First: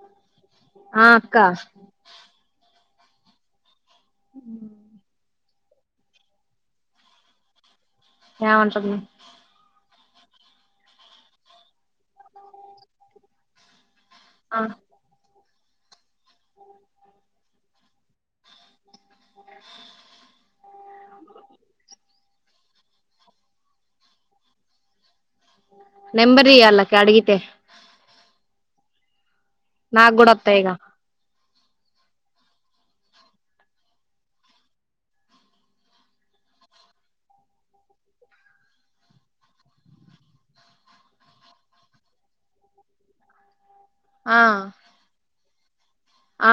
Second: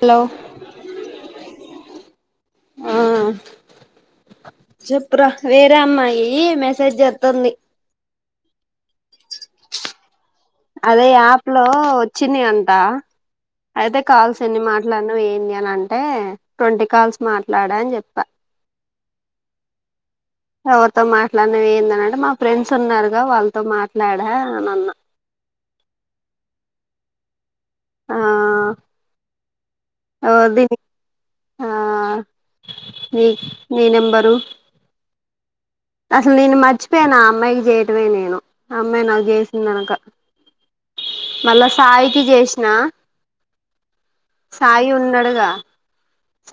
Hello ఆ అక్క ఆ చెప్పురా వేరే అమ్మాయి మెసేజ్ చెత్తాంది ఏమంటాంది అదే యాప్ లో వచ్చింది అంట అయితే ఆ కాల్సన్ని మాట్లాడిన ఏంటి నన అంటే ట్వంటీ కాల్స్ మాట్లాడ అని చెప్పా అ ఎవరితో మాట్లాడినవి ఏందనంటే మా ఫ్రెండ్స్ ఉన్నారుగా వాళ్ళతో మాట్లాడ అనన్న నెంబరియ్యి వాళ్ళకి అడిగితే ఆ నాకు కూడా ఎవల్ది వత్తాయిగా నీదా ఆ మీ నీ నెంబరు అసలు నేను మర్చిపోయాను ఆ అమ్మాయికి చేయటమే నేను ఆ అమ్మాయి నాకు చేసిందినక మళ్ళా సాయికి చేశ్న ఆ సాయి ఉన్నడుగా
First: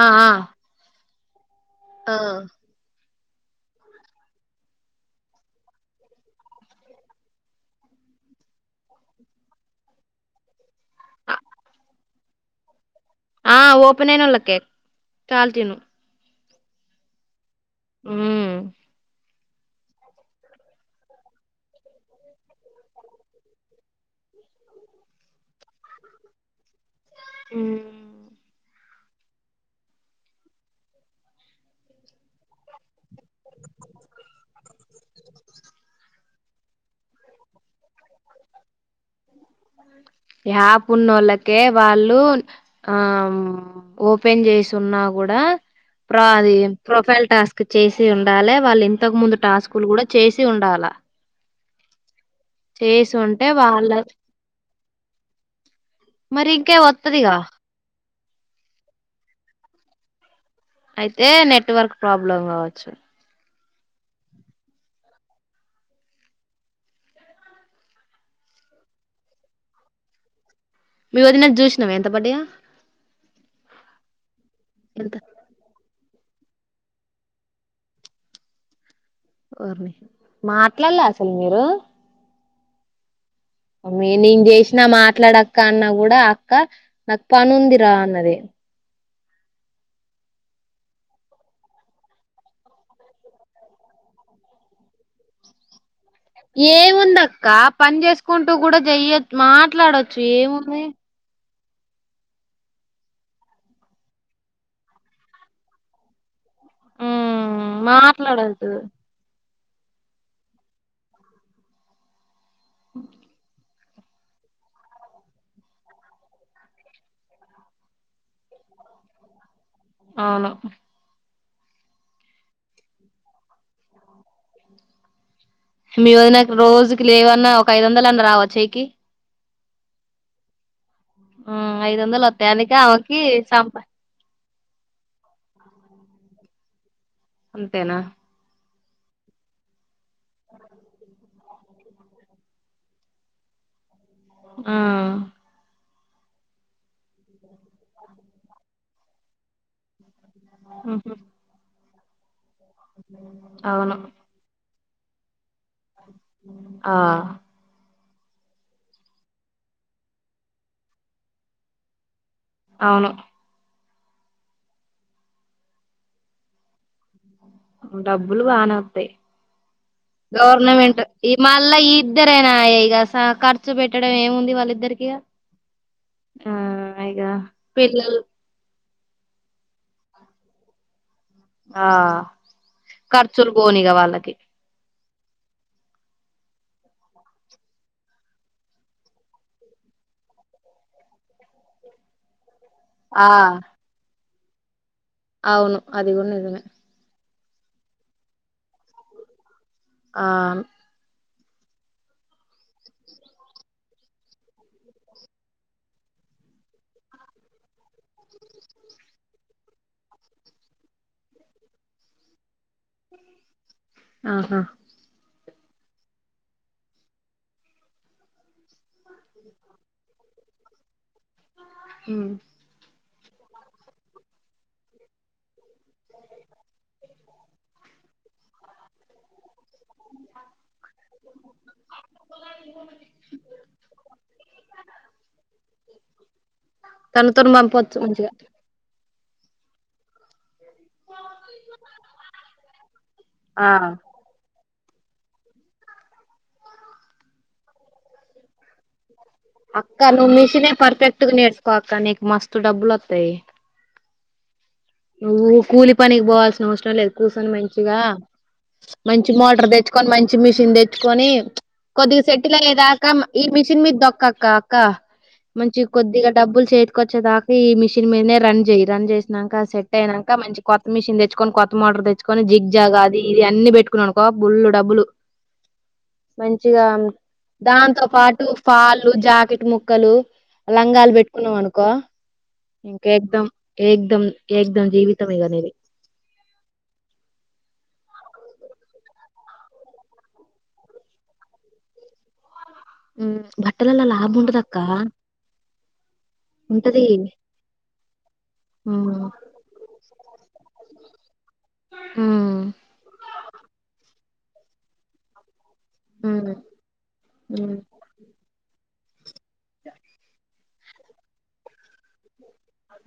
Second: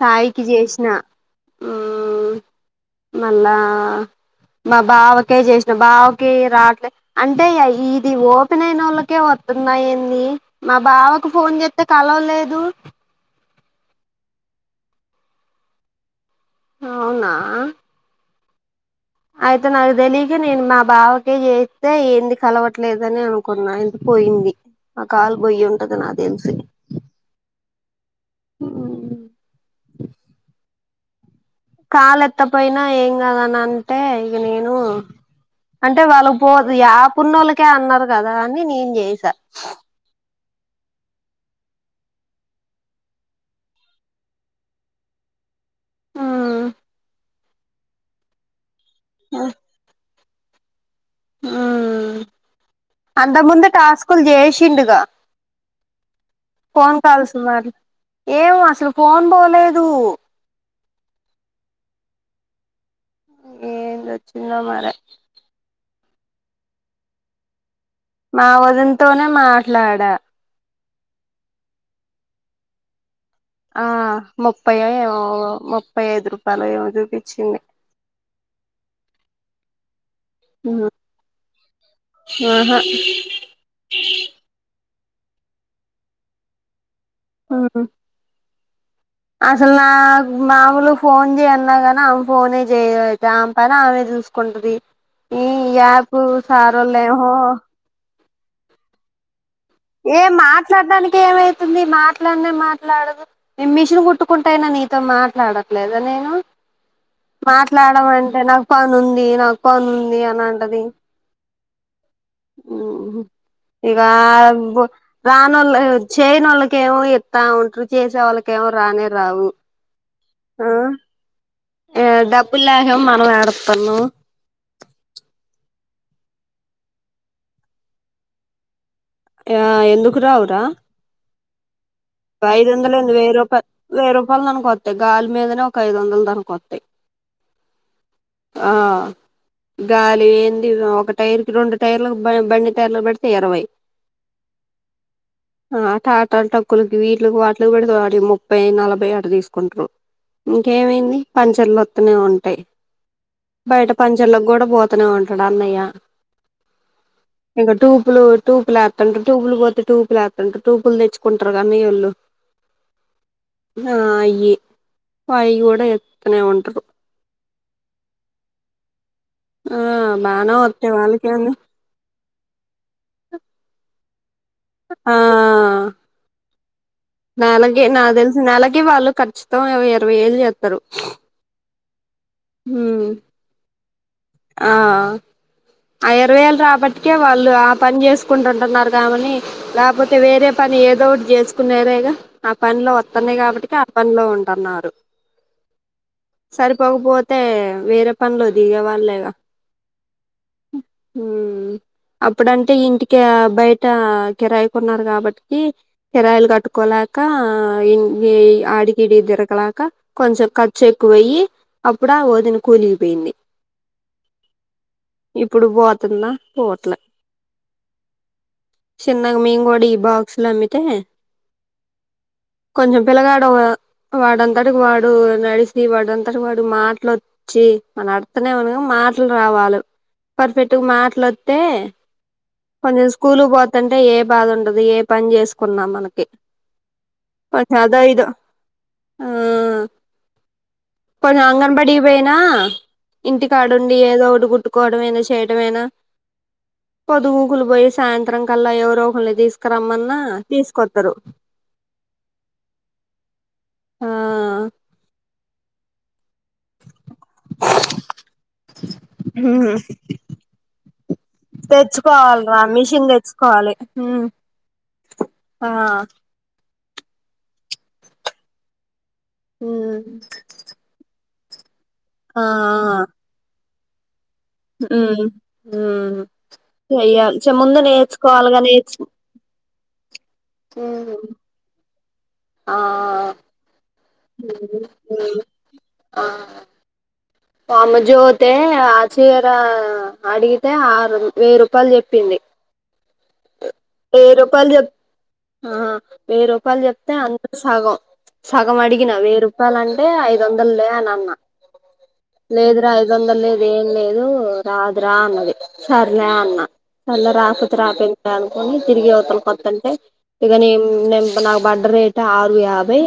ఆ ఆ చేస్న ఆ మళ్ళ మా బావకే చేసిన బావకి రాట్లేదు అంటే ఇది ఓపెన్ అయినోళ్ళకే వత్తున్నాయీ ఏంది మా బావకు ఫోన్ చేస్తే కలవలేదు ఆ ఓపెన్ అయిన ఒళ్లకే చాల్టీను అవునా ఉ అయితే నాకు తెలిక నేను మా బావకే చెత్తే ఏంది కలవట్లేదని అనుకున్న ఇంత పోయింది ఆ కాల్ పోయుండదు నాకు తెలిసి ఉమ్ ఆ కాల్ ఎత్తపోయిన ఏం గాదని అంటే ఇగ నేను అంటే వాళ్ళ పోదు ఈ యాపునోళ్లకే అన్నారు కదా అని నేను చేసా [unintelligible] యాప్ ఉన్న ఒళ్ళకే వాళ్ళు ఆ ఓపెన్ చేసి ఉన్నా కూడ, ప్ర అది ప్రొఫైల్ టాస్క్ చేసి ఉండాలే వాళ్ళు ఇ ఇంతకు ముందు టాస్కులు కూడా, చేసి ఉండాల ఆ అంత ఉంటే ముందు వాళ్ళ టాస్కులు చేసిండుగా, మరి ఇంకే ఫోన్ కాల్స్ వత్తదిగా మరి ఏమో అసలు ఫోన్లే లేదు, అయితే నెట్వర్క్ ప్రాబ్లం కావచ్చు, ఎంది వచ్చిందో మరే, మా వదినతోనే మాట్లాడా మీ వదినకు చూసినవ ఎంత పడ్డయో, ఆ మూపై యో ఏమో ఒ ముప్ ముప్పై ఐదు రూపాయలు ఏమో చూపించింది. వోర్ని మాట్లాల్లే అసలు మీరు ఉ హా మాట్లడక్క అన్నా కూడా అక్క, నాకు పని ఉందిరా అన్నది. అసలు నాక్ మామూలుగ ఫోన్ చేయన్నా కానీ ఆమె ఫోనే చేయ అయితే ఆమె పనీ ఆమె చూసుకుంటది. ఈ యాప్ సారోళ్ళేమో ఏముందక్క పని చేసు కుంటూ కూడా చేయొచ్చు, ఏం మాట్లాడడానికి ఏమై ఉంది మాట్లాడినే మాట్లాడదు నేను మిషన్ కుట్టుకుంటా, అయినా నీతో మాట్లాడట్లేదా నేను ఉమ్ మాట్లాడమ అంటే నాకు మాట్లాడొచ్చు పని ఉంది, నాకు పని ఉంది అని అంటది. ఉహు ఇక రానోళ్లు చేయనోలకేమో చెప్తా ఉంటారు. చేసే వాళ్ళకేమో రానే రావు, అవును ఆ డబ్బులు లేకఏమో మనం ఏడతానం, లేమీ నాకు రోజుకి లేవన్నా ఒక ఐదు వందలు అన్న రావా వచ్చేకి, ఆ ఎందుకు రావురా, ఐదు వందలు వత్తాయి, అందుకె ఆమెకి చంపా మనకొస్తాయి, దాని మీదనే ఒక ఐదు వందల దాకావత్తాయి. అంతేనా ఆ గాలి ఏంది ఒక టైర్కి రెండు టైర్లు బండి టైర్లు పడితే ఇరవై ఆ ఆ ఆట ఆట టక్కులకి వీటికి వాటికి పెడత ముప్పై నలభై ఆట తీసుకుంటారు ఇంకేమైంది పంచర్లు లొ అతునే ఉంటాయ్ బయట అవును పంచర్లకుకి కూడా బోత్ తనే వుంటరు మా అన్నయ ఆ ఇక టు ప్లు టూ ప్లాక్ అంటే ట్యూబులు పోతే ట్యూు లేతంటారు ట్యూబులు తెచ్చుకుంటారు కానీయళ్ళు అవును ఆ అయ్యి అయ్యి కూడా ఎత్తనే ఉంటరు డబ్బులు బాన వస్తాయి ఆ బానే వస్తాయి వాళ్ళకేంది మళ్ళా ఈ ఇద్దరేనా ఇగ ఖర్చు పెట్టడం ఏముంది ఇది వాళ్ళిద్దరికి ఆ ఇగా నెలకి నాకు పిల్లలు ఆ ఇగ పిల్లలు తెలిసి నెలకి వాళ్ళు ఖచ్చితం ఇరవై ఏళ్ళ చేస్తారు ఆ ఉమ్ కర్చులు గోనిగా వాళ్లకి ఆ అర వేలు రాబట్కే వాళ్ళు ఆ పని చేసుకుంటుంటున్నారు కామని లేకపోతే వేరే పని ఏదో ఒకటి చేసుకునేరేగా ఆ పనిలో ఆ వస్తున్నాయి కాబట్టి ఆ పనిలో ఉండ కన్నారు అవును అదిగు నిజమే అయితే వేరే పనులు దిగే వాళ్ళే అ ఆ ఊ అప్పుడంటే ఇంటికి బయట కిరాయి కొన్నారు కాబట్టి కిరాయిలు కట్టుకోలేక ఆడికిడి దిరగలాక కొంచెం ఖర్చు ఎక్కువ్యి అప్పుడు ఆ వదిన కూలిగిపోయింది ఆహా ఇప్పుడు పోతుంద పోవట్ల చిన్నగ మీం గూడ ఈ బాగ్ బుక్స్ లమ్మితే ఊ కొంచెం పిల్లగాడు వాడంతటికి వాడు నడిస్ ది వాడంతట వాడు మాటలు వొచ్చి మన అడుతనేమన మాటలు రావాలి పర్ఫెక్ట్ మాట్లాలొతే కొంచెం స్కూల్ పో అంటే ఏ బాధ ఉండదు ఏ పని చేసుకున్నా మనకి తనతోని ఒక పంపొచ్చు అదో ఇదో మంచిగా ఆ కొంచం అంగన్వాడికి పోయినా ఇంటి ఆ కాడుండి ఏదో ఓటి కట్ కోవడమైన చేయటమైన పొదుగుకులు పోయి సాయం త్రం కల్లా ఎవరో ఒకల్ని అక్క తీసుకురమ్మన్నా నువ్వు మిషినీ తీసుకొత్తరు పర్ఫెక్ట్ గా నేర్చుకో అక్క నీకు మస్తు డబ్బులు వస్తాయి ఆ నువ్వు కూలి పనికి బో సరం లేదు కూర్చొని మంచిగా మంచి మోటార్ తెచ్చుకొని మంచి మిషన్ తెచ్చుకొని కొద్దిగా సెట్టిల్ తెచ్చుకోవాలిరా అయ్యేదాకా మిషన్ ఈ తెచ్చుకోవాలి మిషన్ మీద దొక్కక్క అక్క మంచి కొద్దిగా డబ్బులు చేతీ కోచ్చే దాకా ఈ మిషిన్ మీదనే రన్ చేయి రన్ చేస్ నాకా సే ఆ తేనాక మంచి కొత్త మిషన్ తెచ్చు కొన్ కో మోటర్ తెచ్చుకని ఆ జిగ్జాగాది ఇ అన్ని పెట్టు ఓ బుళ్లుు డబ్బులు ఉమ్ ఉమ్ మంచిగా చెయ్యాలి చె ముందు దాంతో పాటు నేర్చుకోవాలిగా నేర్చు పాళ్ళు జాకెట్ ము కలు లంగాలు ఉమ్, పెట్టుకున్నాం అనుకో ఆ ఇంకా ఎక్దం ఏక్దం ఉమ్, ఎగ్ధం జీవితం ఉమ్. ఇగ నిది వామజోతే ఆ చీర అడిగితే ఆరు వెయ్యి రూపాయలు చెప్పింది హ్మ్ బట్టలల్ల వెయ్యి లాభం రూపాల్ ఉంటదక్క చెప్ ఆ వెయ్యి రూపాలు ఉంటది. చెప్తే అంతలో సగం సగం అడిగిన హ్మ్. వెయ్యి రూపాలు అంటే ఐదొందల్లే అన్న మ హ్మ్. లేదు రా ఐదొందల్ లేదు ఏం లేదు ఓ రాదు రా అన్నది సర్లే హ్మ్. అన్న సర్లే రాపోతే హ్మ్. రాపో తిరిగి అవుతాం ఓత్తంటే ఇగనీ నెం నాకు పడ్డ రేట్ ఆ యాభై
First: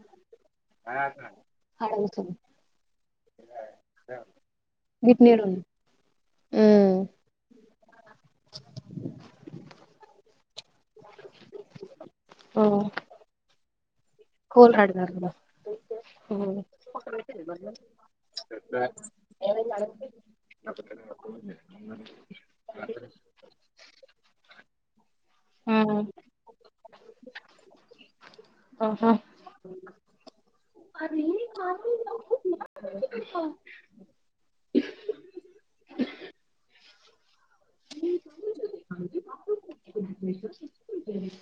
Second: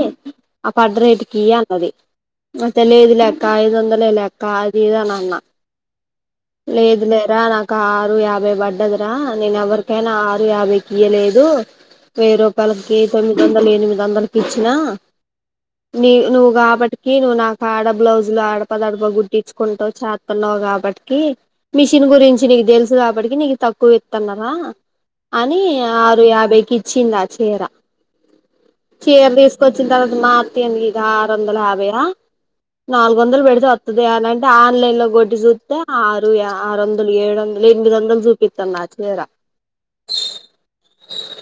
ఆ పడ్డ రేటుకియి అన్నది ఆడ కూసోని ఐతే లేదులే అక్క ఐదు వందలే లే అక్క అది ఇది గిట్ అనన్నా నీడుండు. హ్మ్. లేదు లేరా నాకు ఆరు యాభై పడ్డదిరా నేనెవ్వరి అరు యాభై ఇయలేదు వెయ్యి ఆ రూపాలకి తొమ్మిదొందలు ఇయ్యని త వందలకిచ్చినా కూలర్ అడిగారు గదా! నీ నువ్వు కాబట్టికి నువ్వు నాకాడ బ్లౌజులు అడప దడప గుడ్టించుకుంటవ్ చాత్తున్నవు కాబట్టికి మిషన్ గురించి నీకు తెలుసు కాబట్టికి నీకు తక్కువ ఇత్తన్నరా అని ఆరు యాభై కిచ్చింది ఆ చీరా ఆహా చీర్ తీసుకొచ్చిన తర్వాత మా అత్త ఇది ఆరొందయాభై ఆ నాలుగు వందలు పెడితే వత్తది అనంటే ఆన్లైన్ లో గొట్టి చుత్తే ఆరు యా ఆరోన్ ఏడొన్ ఎనిమిదొందలు చూపిత్తంది ఆ చీర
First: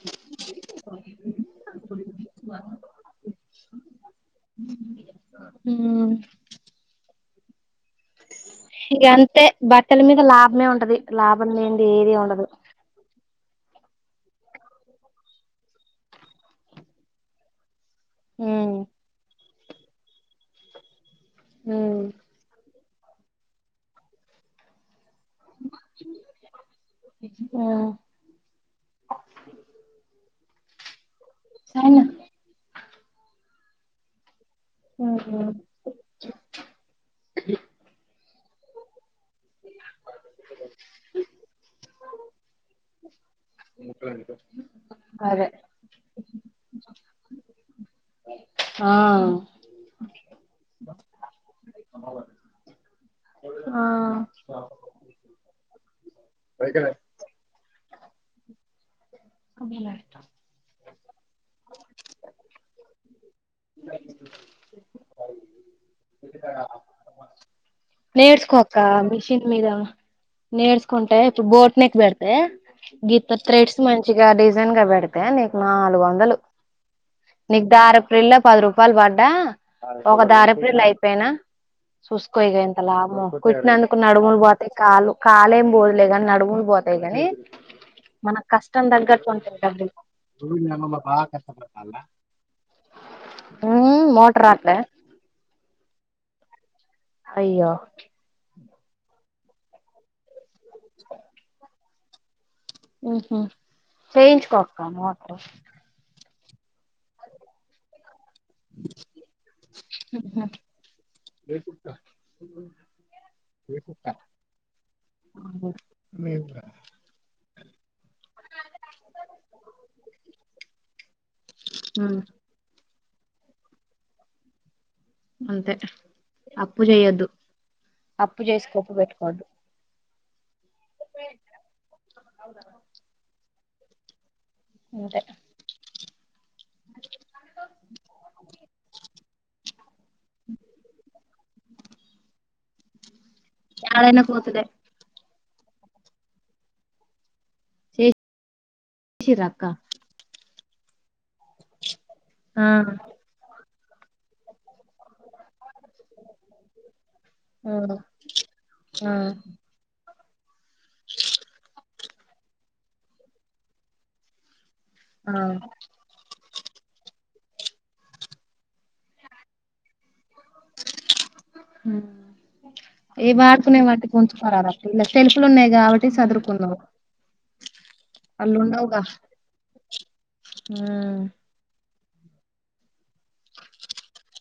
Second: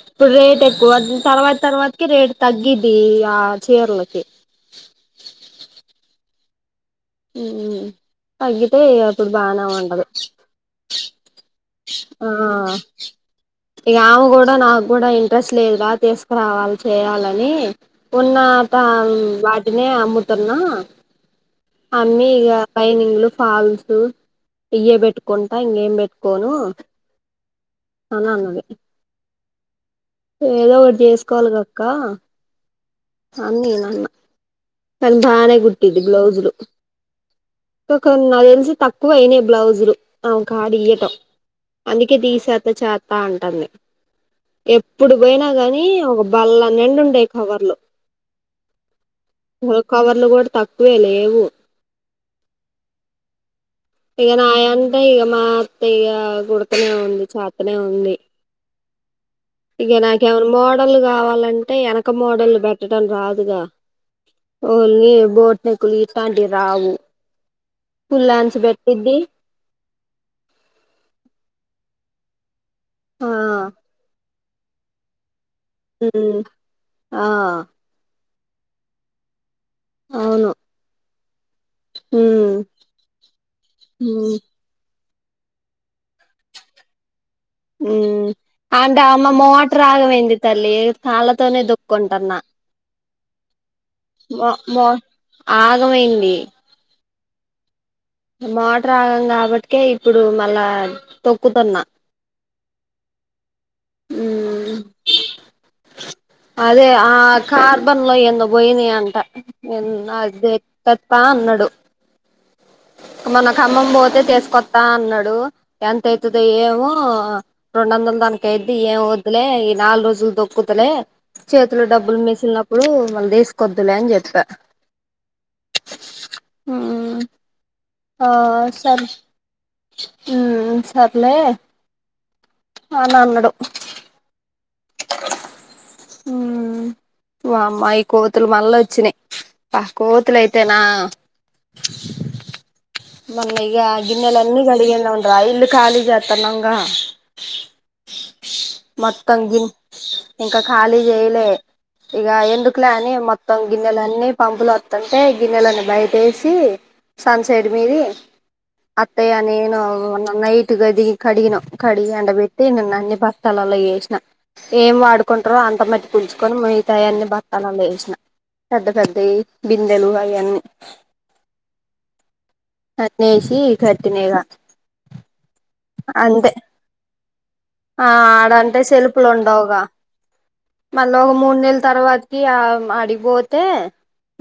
ఇప్పుడు రేట్ ఎక్కువ తర్వాత తర్వాతకి రేట్ తగ్గిద్ది ఆ చీరలకి ఊ ఇగంతే బట్టల మీద లాభమే ఉంటది లాభం లే ఆ ఇగ ఆమె కూడా నాకూడా ఇంట్రెస్ట్ లేదు రా తీసుకురావాలి చేయాలని పొన్నా ఉమ్ తంమ్ వట్ తినే అమ్ముతున్నా ఉమ్ అమ్మీ ఇగ లైనింగ్లు ఫాల్స్ ఇయ్యే బెట్ కొంటా ఇంకేం ను అనన్నది ఏదో ఓటి జెస్ కోల్గాక్క సరేనా అని నేనన్న సం ఉమ్ భానే గుట్టది బ్లౌజ్ లు కన్ నాకు తెలిసి తక్ పోయినాయి బ్లౌజులు ఆమె కాడియేటో అందుకే దీసేత చేత అంటుంది ఎప్పుడు పోయినా అదే కాని ఒక బల్ళ నిండుండే కవర్లు ఆ కవర్లు కూడా తక్కువే లేవు ఆ ఇక నాయంటె ఇగ మా అత్తయ్ ఇగ గుడుతనే ఉంది చా పక్కనే ఉంది ఇగ నాకేమైనా మోడల్ కావాలంటే ఎనక మోడల్లు పెట్టడం రాదుగా వోల్ని బోట్నకులు ఇట్లాంటివి రావు ఫుల్లాస్ పెట్టిద్ది నేడ్స్కుంటే ఇప్పుడు బోట్ నెక్ పెడితే ఆ గీత త్రేడ్స్ మం డిజైన్ గా పెడితే నీక్ నాలుగు ఉమ్ వందలు ఆ నీకు ధారపు రీళ్ళ పది రూపాయలు పడ్డా ఒక అవును దరాపు రీళ్ళ అయి చెప్పనా సుస్కో ఉమ్ ఇగ ఎంత లాభమో కుట్నందుకు ఉమ్ నడుముల్ పోతాయి కాళ్ళు కాలే ఏం పోదులే కానీ నడువులు పోతాయి కానీ హమ్ అంటే అమ్మ మోటార్ డబ్బులు ఆగమైంది తల్లి తళ్ళతోనే దొక్కుకుంటాన్న ఉమ్ మోటర్ మో రాట్లే మో ఆగమైంది అయ్యో మోటర్ ఆగమైంది కాబట్టికే ఇప్పుడు మళ్ళా తొక్కుతున్న ఓహ చేయించుకొ అక్క ఉమ్ మోటార్ అదే ఆ కార్బన్ లో ఎందో పోయినాయి అంట నే ఎక్కత్తా అన్నాడు మన కమ్మం పోతే తీసుకొస్తా అన్నాడు ఎంత అవుతుందో ఏమో రెండు వందలు దాక అయిద్ది ఏమి వద్దులే ఈ నాలుగు రోజులు దొక్కుతలే చేతులు డబ్బులు ఉమ్ మేసిలినప్పుడు తీసుకొద్దులే అని చెప్పా అంతే అప్పుూ చేయ్యొద్దు అప్పు చేసి కప్పు పెట్టుకోదు హమ్ సర్లే ఆ నాన్నడు అంతే వఅమ్మా ఈ కోతులు మళ్ళా వచ్చినాయి ఆ కోతుల అయితేనా మన్న యాడైనా గిన్నెల అన్ని పోతలే కడిగిన రైలు ఖాళీ చేతనంగా మొత్తం చేసిర్రా అక్క ఇంకా ఖాళీ చేలే ఇగా ఆ ఎందు క్ల్యాని మోత్తం గిన్నెలన్నీ పంపులు వస్తుంటే గిన్నెలన్న బయట వేసి సన్ సైడ్ ఆ మీది ఆ అత్తయ్య నేను ఉన్నా నై టు గది కడిగినం ఎండబేట్టి నిన్న అన్ని బస్తాలలో ఏసిన ఏం వా ఆ కుంటారు [unintelligible] కొని మిగతాయి అన్ని బత్తలల్లో వేసిన పెద్ద పెద్దవి బిందెలు అయన్ని ఏ అన్నేసి వాడుకున్న వాటినీ కట్టిన ఇగ ఉంచుకోరాదు పిల్ల సెలుపులు ఉన్నాయి కాబట్టి అంతే చదురుకున్నావు ఆ అల్ల ఉండవుగా మళ్ళ ఉమ్ ఒక మూడు నెళ్ళు తర్వాతకి ఆ అడి పోతే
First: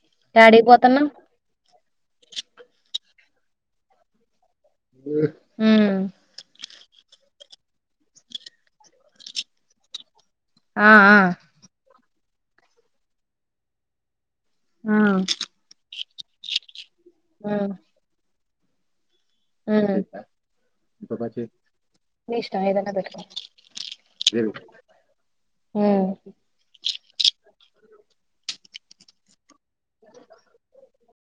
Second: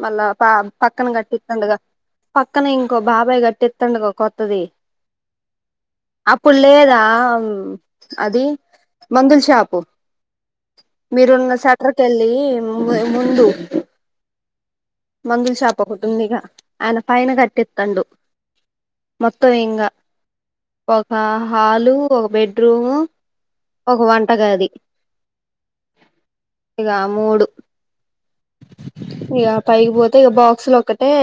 మళ్ళ యాడికి పక్కన పోతున్నావ్ కట్టిస్తుండుగా పక్కన ఇంకో బాగా పై కట్టితుండుగా ది ఉమ్ అప్పుడు లేదా అది మందుల్ షాపు ఆ ఆ మీరున్న శెట్టర్ కేలి ముందు ఉమ్ మంగలు శాప్ ఉందిగా ఆయన పైన కట్టిత్తండు మొత్తం ఇంకా ఉమ్ ఒక హాలు ఒక నీ ఇష్టం ఏదైనా బెడ్రూము పెట్టుకో ఒక వంటగది ఉమ్ ఇగ మూడు ఇగ పైకిపోతే ఇక బాక్సులు ఒక ఏ